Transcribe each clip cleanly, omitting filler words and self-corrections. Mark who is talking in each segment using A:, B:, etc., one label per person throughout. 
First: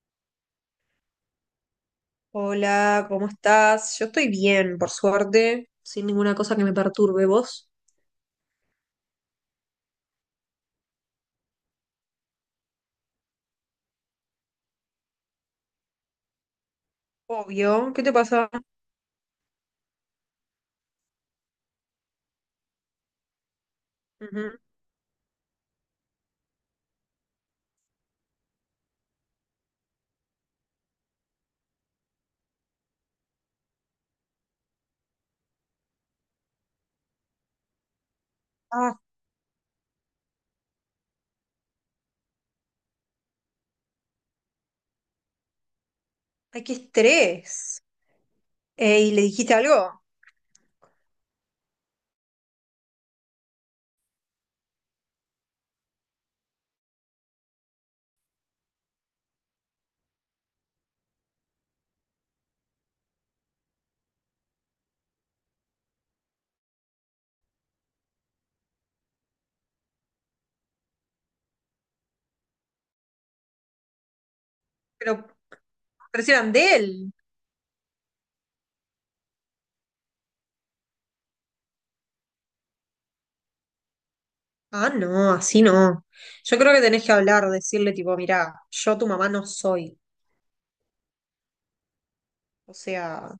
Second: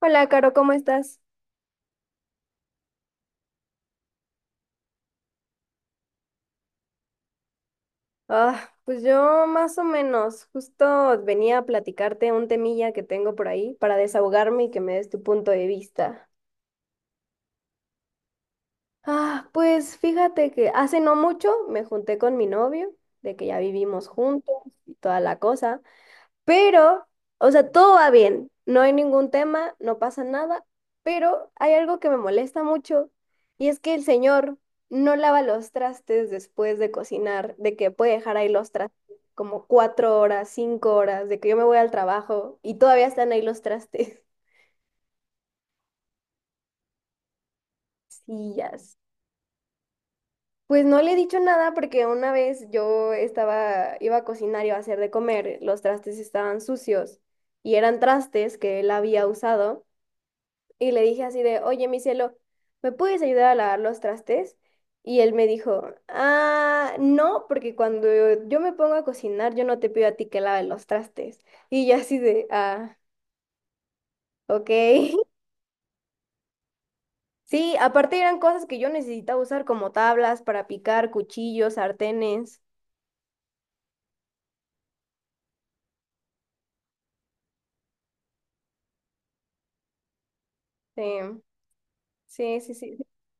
A: Hola, Caro, ¿cómo estás?
B: Hola, ¿cómo estás? Yo estoy bien, por suerte, sin ninguna cosa que me perturbe. ¿Vos?
A: Ah, pues yo más o menos, justo venía a platicarte un temilla que tengo por ahí para desahogarme y que me des tu punto de vista.
B: Obvio, ¿qué te pasa?
A: Ah, pues fíjate que hace no mucho me junté con mi novio, de que ya vivimos juntos
B: Ujú.
A: y toda la cosa. Pero, o sea, todo va bien, no hay ningún tema, no pasa nada, pero hay algo que me molesta mucho y es que el señor no lava los trastes después de cocinar, de que puede dejar ahí los trastes
B: Ah,
A: como cuatro horas, cinco horas, de que yo me voy al trabajo y todavía están ahí los trastes.
B: ay, qué estrés.
A: Sí, ya sé.
B: ¿Le dijiste algo?
A: Pues no le he dicho nada porque una vez yo estaba, iba a cocinar, iba a hacer de comer, los trastes estaban sucios y eran trastes que él había usado. Y le dije así de, oye, mi cielo, ¿me puedes ayudar a lavar los trastes? Y él me dijo, ah, no, porque cuando yo me pongo a cocinar, yo no te pido a ti que laves los trastes. Y yo así de, ah, ok.
B: Pero, pero si eran de él.
A: Sí, aparte eran cosas que yo necesitaba usar como tablas para picar, cuchillos, sartenes.
B: Ah, no, así no. Yo creo que tenés que hablar, decirle tipo, mirá, yo tu mamá no soy.
A: em, Sí, sí,
B: O
A: sí, sí.
B: sea,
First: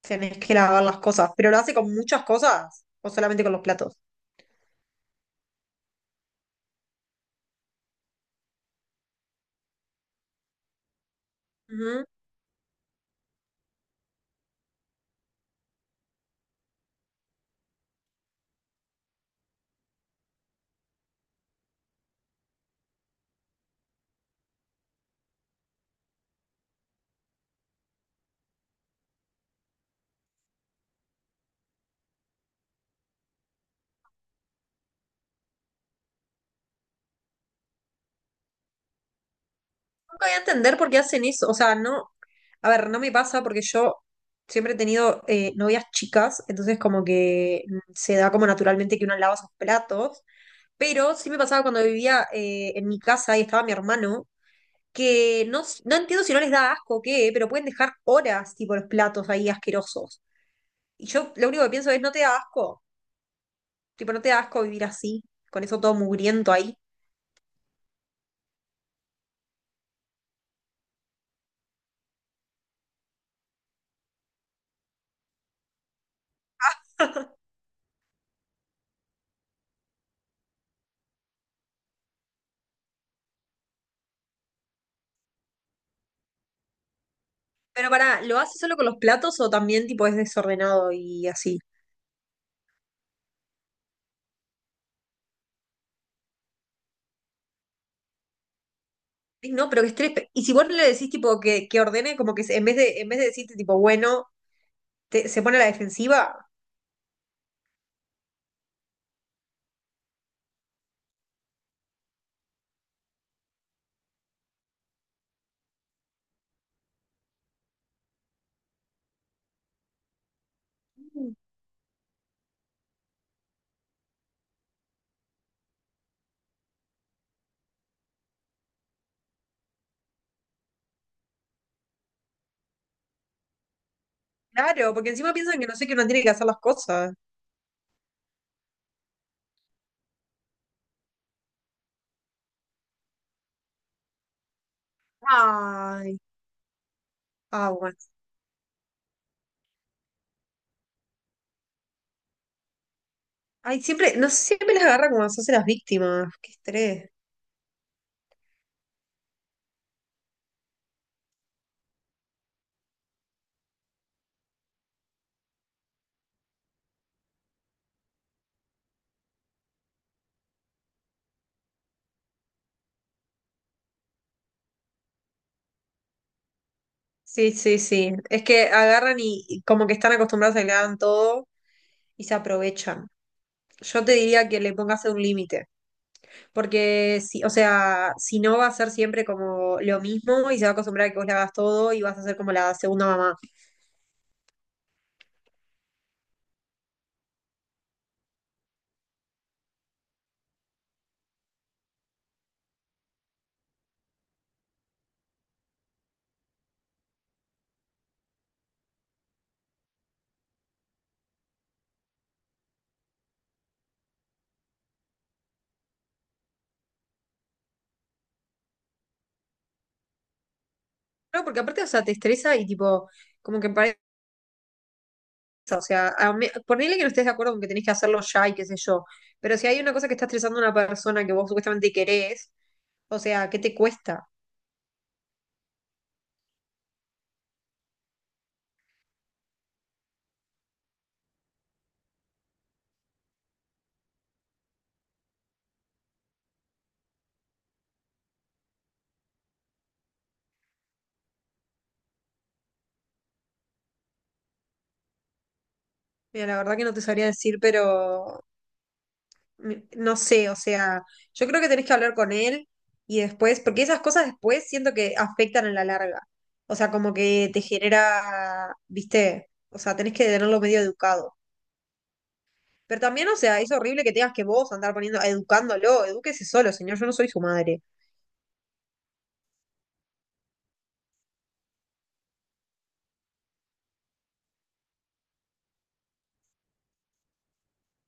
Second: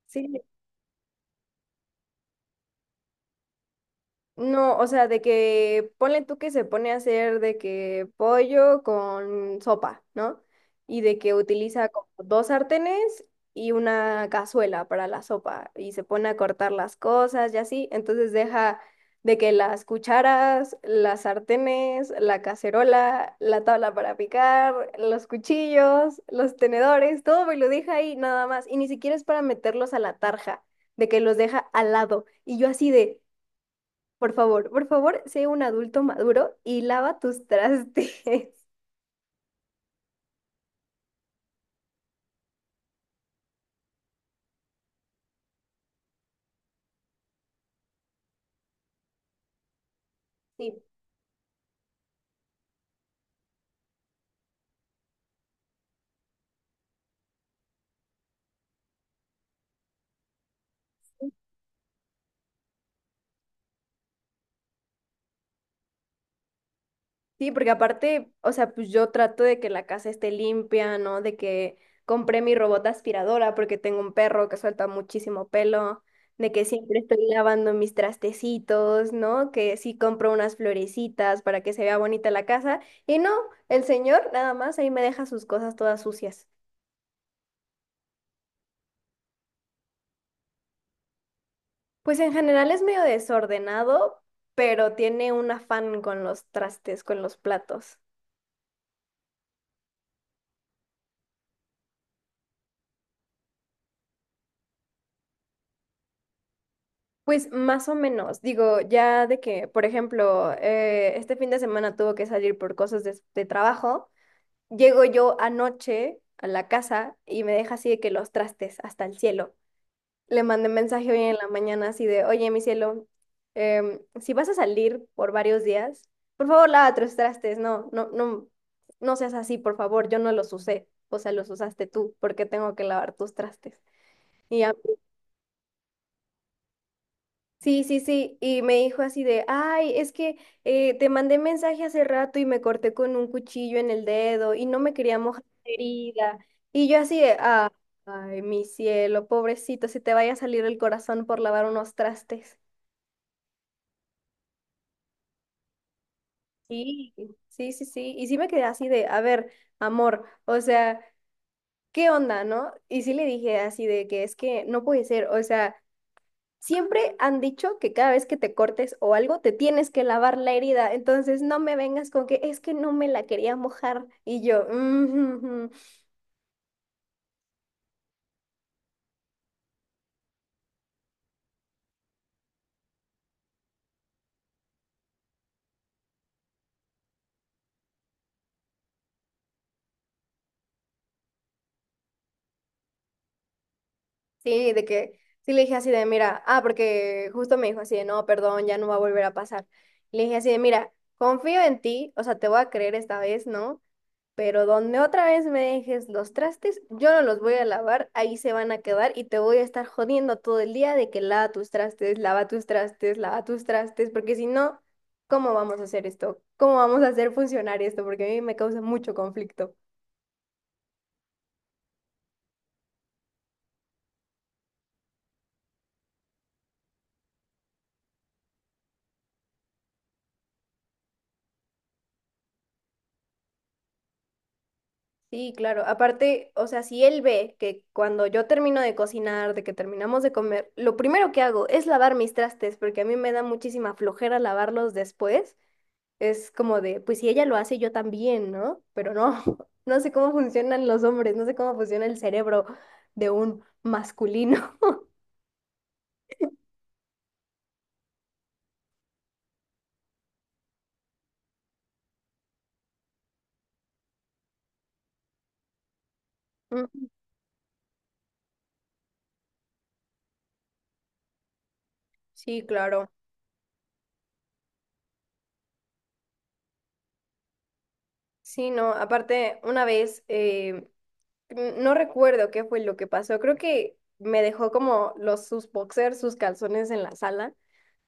B: tenés
A: Sí,
B: que lavar las cosas. ¿Pero lo hace con muchas cosas o solamente con los platos?
A: no, o sea, de que ponle tú que se pone a hacer de que pollo con sopa, ¿no? Y de que utiliza como dos sartenes y una cazuela para la sopa y se pone a cortar las cosas y así. Entonces deja de que las cucharas, las sartenes, la cacerola, la tabla para picar, los cuchillos, los tenedores, todo me lo deja ahí nada más. Y ni siquiera es para meterlos a la tarja, de que los deja al lado. Y yo así de... por favor, sé un adulto maduro y lava tus trastes.
B: Nunca voy a entender por qué hacen eso. O sea, no. A ver, no me pasa porque yo siempre he tenido novias chicas, entonces como que se da como naturalmente que uno lava sus platos.
A: Sí.
B: Pero sí me pasaba cuando vivía en mi casa y estaba mi hermano, que no, no entiendo si no les da asco o qué, pero pueden dejar horas, tipo, los platos ahí asquerosos. Y yo lo único que pienso es, no te da asco. Tipo, no te da asco vivir así, con eso todo mugriento ahí.
A: Sí, porque aparte, o sea, pues yo trato de que la casa esté limpia, ¿no? De que compré mi robot aspiradora porque tengo un perro que suelta muchísimo pelo, de que siempre estoy lavando mis trastecitos, ¿no? Que sí compro unas florecitas para que se vea bonita la casa. Y no, el señor nada más ahí me deja sus cosas todas sucias.
B: Pero pará, ¿lo haces solo con los platos o también, tipo, es desordenado y así?
A: Pues en general es medio desordenado, pero tiene un afán con los trastes, con los platos.
B: Ay, no, pero qué estrés. Y si vos no le decís tipo que ordene, como que en vez de decirte tipo bueno, se pone a la defensiva.
A: Pues más o menos, digo, ya de que, por ejemplo, este fin de semana tuvo que salir por cosas de trabajo, llego yo anoche a la casa y me deja así de que los trastes hasta el cielo. Le mandé mensaje hoy en la mañana así de, oye, mi cielo, si vas a salir por varios días, por favor, lava tus trastes, no, no, no, no seas así, por favor, yo no los usé, o sea, los usaste tú, porque tengo que lavar tus trastes. Y ya,
B: Claro, porque encima piensan que no sé que uno tiene que hacer las cosas.
A: sí, sí, sí, y me dijo así de, ay, es que te mandé mensaje hace rato y me corté con un cuchillo en el dedo y no me quería mojar la
B: Ay,
A: herida. Y yo así de,
B: ah,
A: ah,
B: bueno.
A: ay, mi cielo, pobrecito, si te vaya a salir el corazón por lavar unos trastes.
B: Ay, siempre, no sé, siempre las agarra como se hace las víctimas. Qué estrés.
A: Sí, sí, sí, sí. Y sí me quedé así de, a ver, amor, o sea, ¿qué onda, no? Y sí le dije así de que es que no puede ser, o sea, siempre han dicho que cada vez que te cortes o algo, te tienes que lavar la herida, entonces no me vengas con que es que no me la quería mojar. Y yo, "Mm, ujú, ujú".
B: Sí, sí, sí. Es que agarran y como que están acostumbrados a que le hagan todo y se aprovechan. Yo te diría que le pongas un límite. Porque si, o sea, si no va a ser siempre como lo mismo y se va a acostumbrar a que vos le hagas todo y vas a ser como la segunda mamá.
A: Sí, de que, sí le dije así de, mira, ah, porque justo me dijo así de, no, perdón, ya no va a volver a pasar. Le dije así de, mira, confío en ti, o sea, te voy a creer esta vez, ¿no? Pero donde otra vez me dejes los trastes, yo no los voy a lavar, ahí se van a quedar y te voy a estar jodiendo todo el día de que lava tus trastes, lava tus trastes, lava tus trastes, porque si no, ¿cómo vamos a hacer esto? ¿Cómo vamos a hacer funcionar esto? Porque a mí me causa mucho conflicto.
B: No, porque aparte, o sea, te estresa y tipo, como que parece, o sea, ponele que no estés de acuerdo con que tenés que hacerlo ya y qué sé yo, pero si hay una cosa que está estresando a una persona que vos supuestamente querés, o sea, ¿qué te cuesta?
A: Sí, claro. Aparte, o sea, si él ve que cuando yo termino de cocinar, de que terminamos de comer, lo primero que hago es lavar mis trastes, porque a mí me da muchísima flojera lavarlos después. Es como de, pues si ella lo hace, yo también, ¿no? Pero no, no sé cómo funcionan los hombres, no sé cómo funciona el cerebro de un masculino.
B: Mira, la verdad que no te sabría decir, pero no sé, o sea, yo creo que tenés que hablar con él y después, porque esas cosas después siento que afectan a la larga. O sea,
A: Mm,
B: como que te genera, viste, o sea, tenés que tenerlo medio educado.
A: sí,
B: Pero
A: claro.
B: también, o sea, es horrible que tengas que vos andar poniendo, educándolo, edúquese solo, señor, yo no soy su madre.
A: Sí, no, aparte, una vez, no recuerdo qué fue lo que pasó, creo que me dejó como los, sus boxers, sus calzones en la sala.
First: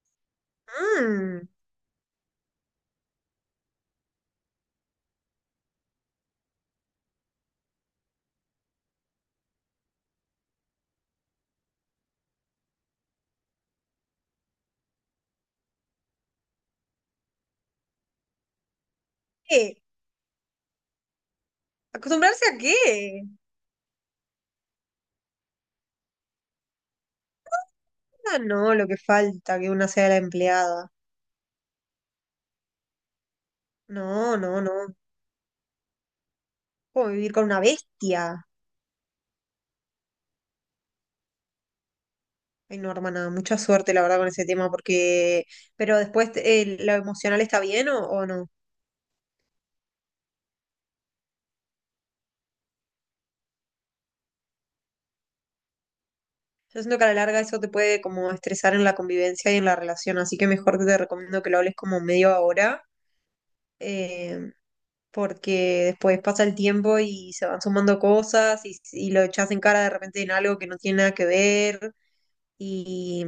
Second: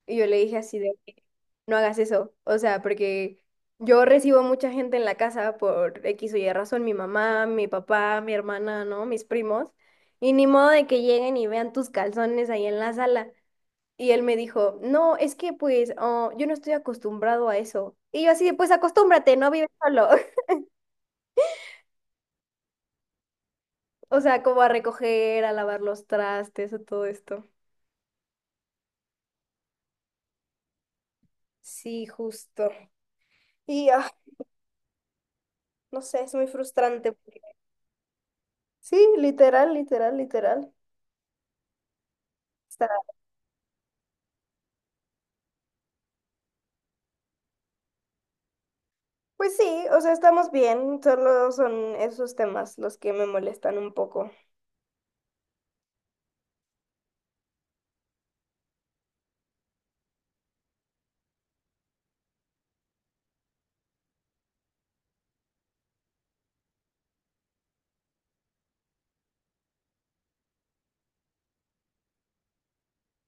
A: Y yo le dije así de,
B: Mm,
A: no hagas eso, o sea, porque yo recibo mucha gente en la casa por X o Y razón, mi mamá, mi papá, mi hermana, ¿no? Mis primos, y ni modo de que lleguen y vean tus calzones ahí en la sala. Y él me dijo, no, es que pues oh, yo no estoy acostumbrado a eso. Y yo así de, pues acostúmbrate, no vives
B: ¿qué?
A: solo.
B: ¿Acostumbrarse a qué?
A: O sea, como a recoger, a lavar los trastes, a todo esto.
B: Ah, no, lo que falta, que una sea la empleada.
A: Sí, justo. Y ah,
B: No, no, no.
A: no sé, es muy
B: Como
A: frustrante.
B: vivir
A: Porque...
B: con una bestia.
A: Sí, literal, literal, literal.
B: Ay,
A: Está...
B: no, hermana, mucha suerte, la verdad, con ese tema, porque... Pero después, ¿lo emocional está bien o no?
A: Pues sí, o sea, estamos bien, solo son esos temas los que me molestan un poco.
B: Yo siento que a la larga eso te puede como estresar en la convivencia y en la relación, así que mejor te recomiendo que lo hables como medio ahora, eh, porque después pasa el tiempo y se van sumando cosas y lo echas en cara de repente en algo que no tiene nada que ver y,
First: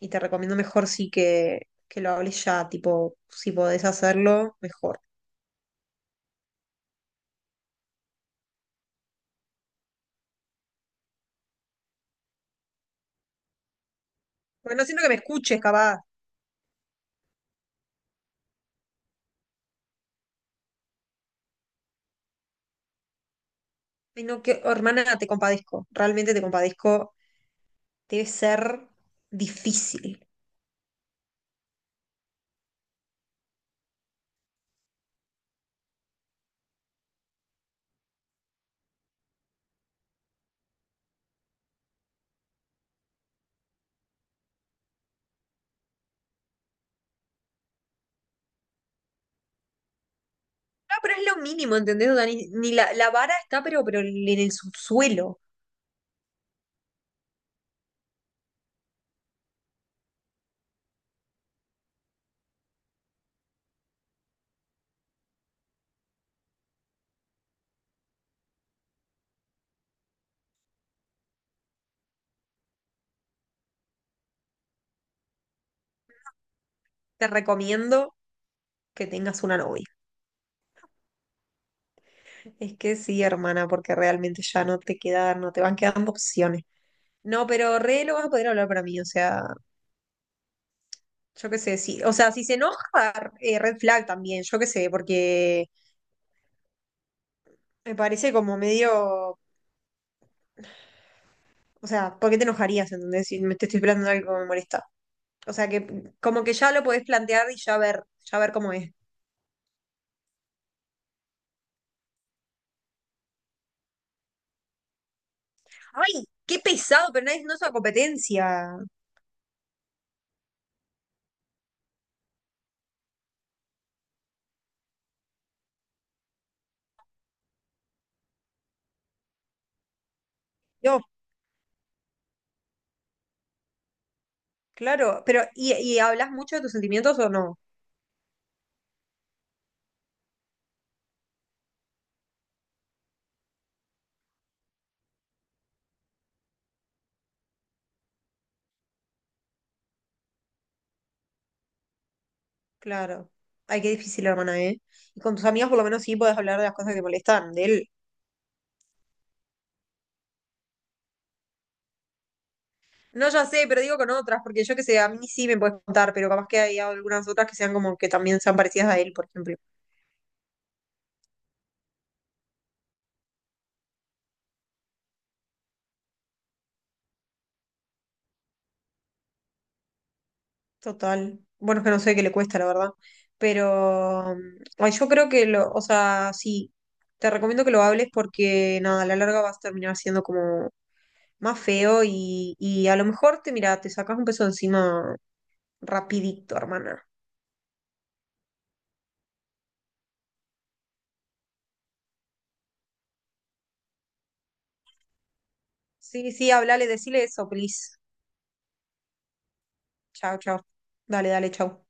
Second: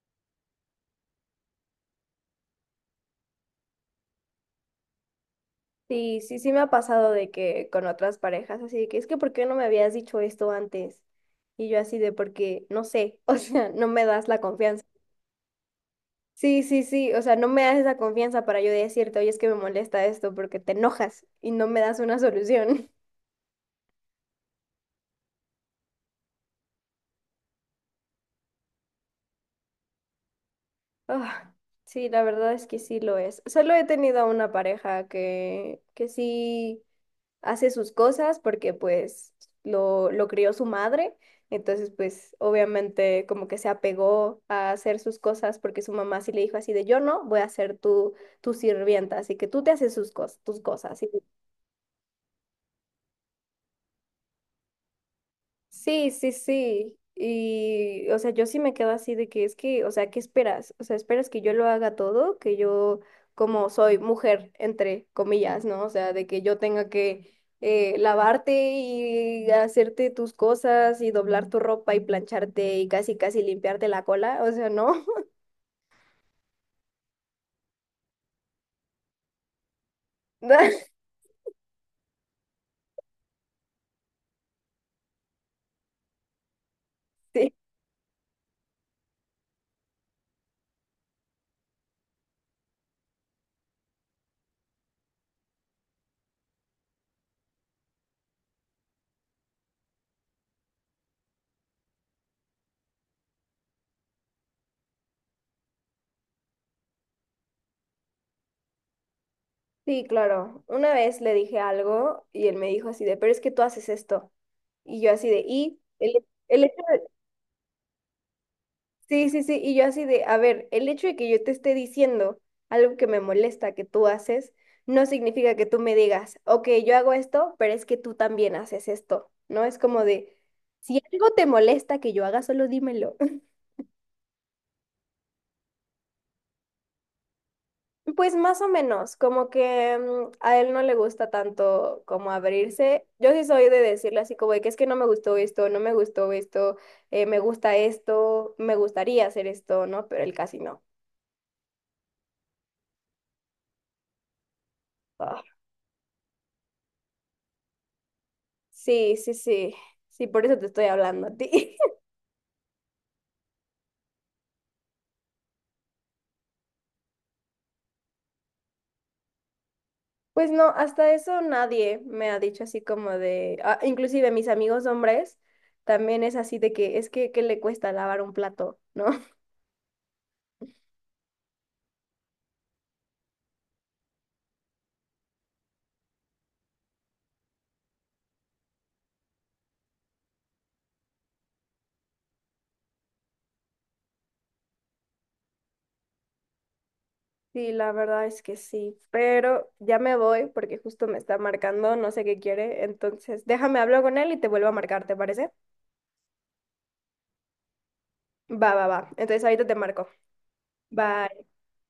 B: y te recomiendo mejor sí que lo hables ya, tipo, si podés hacerlo, mejor.
A: Sí, sí, sí me ha pasado de que con otras parejas, así de que es que ¿por qué no me habías dicho esto antes? Y yo así de porque no sé, o sea, no me das la
B: Porque no
A: confianza.
B: siento que me escuches, capaz.
A: Sí, sí, sí, o sea, no me das esa confianza para yo decirte, oye, es que me molesta esto porque te enojas y no me das una solución.
B: Ay, no, que, oh, hermana, te compadezco, realmente te compadezco. Debe ser difícil.
A: Ah, sí, la verdad es que sí lo es. Solo he tenido a una pareja que sí hace sus cosas porque pues lo crió su madre, entonces pues obviamente como que se apegó a hacer sus cosas porque su mamá sí le dijo así de yo no voy a ser tu, tu sirvienta, así que tú te haces tus
B: No,
A: cosas.
B: pero es lo mínimo, ¿entendés, Dani? Ni la vara está, pero en el subsuelo.
A: Sí, sí, sí. Y, o sea, yo sí me quedo así de que es que, o sea, ¿qué esperas? O sea, ¿esperas que yo lo haga todo? Que yo, como soy mujer, entre comillas, ¿no? O sea, de que yo tenga que lavarte y hacerte tus cosas y doblar tu ropa y plancharte y casi, casi limpiarte la cola. O sea, ¿no?
B: Te recomiendo que tengas una novia. Es que sí, hermana, porque realmente ya no te queda no te van quedando opciones. No,
A: Sí,
B: pero re lo vas a poder hablar para mí, o sea, yo qué sé, sí. O sea, si se enoja, red flag también, yo qué sé, porque me parece como medio, o sea, ¿por qué te enojarías, entendés? Si me te estoy esperando algo que me molesta. O sea que como que ya lo podés plantear y ya ver cómo es.
A: sí, claro. Una vez le dije algo y él me dijo así de, pero es que tú haces esto. Y yo así de, y él,
B: ¡Ay! ¡Qué
A: él
B: pesado! Pero nadie no es una competencia.
A: Sí, sí, sí, y yo así de, a ver, el hecho de que yo te esté diciendo algo que me molesta que tú haces, no significa que tú me digas, ok, yo hago esto, pero es que tú también haces esto, ¿no? Es como de,
B: Yo,
A: si algo te molesta que yo haga, solo dímelo.
B: claro. Pero, ¿y hablas mucho de tus sentimientos o no?
A: Pues más o menos, como que mm, a él no le gusta tanto como abrirse. Yo sí soy de decirle así como de que es que no me gustó esto, no me gustó esto, me gusta esto, me gustaría hacer esto, ¿no? Pero él casi no.
B: Claro. Ay, qué difícil, hermana, ¿eh? Y con
A: Ah.
B: tus amigas por lo menos sí podés hablar de las cosas que te molestan, de él.
A: Sí, sí, sí. Sí, por eso te estoy hablando a ti.
B: No, ya sé, pero digo con otras, porque yo que sé, a mí sí me puedes contar, pero capaz que hay algunas otras que sean como que también sean parecidas a él, por ejemplo.
A: Pues no, hasta eso nadie me ha dicho así como de, ah, inclusive mis amigos hombres también es así de que es que ¿qué le cuesta lavar un plato, ¿no?
B: Total. Bueno, es que no sé qué le cuesta, la verdad. Pero ay, yo creo que lo, o sea, sí, te recomiendo que lo hables porque nada, a la larga vas a terminar siendo como más feo y a lo mejor te, mira, te sacas un peso de encima rapidito, hermana.
A: Sí, la verdad es que sí, pero ya me voy porque justo me está marcando, no sé qué quiere, entonces déjame hablar con él y te vuelvo a marcar, ¿te parece?
B: Sí, sí, hablale, decile eso, please.
A: Va, va, va. Entonces ahorita te marco.
B: Chao, chao. Dale,
A: Bye.
B: dale, chao.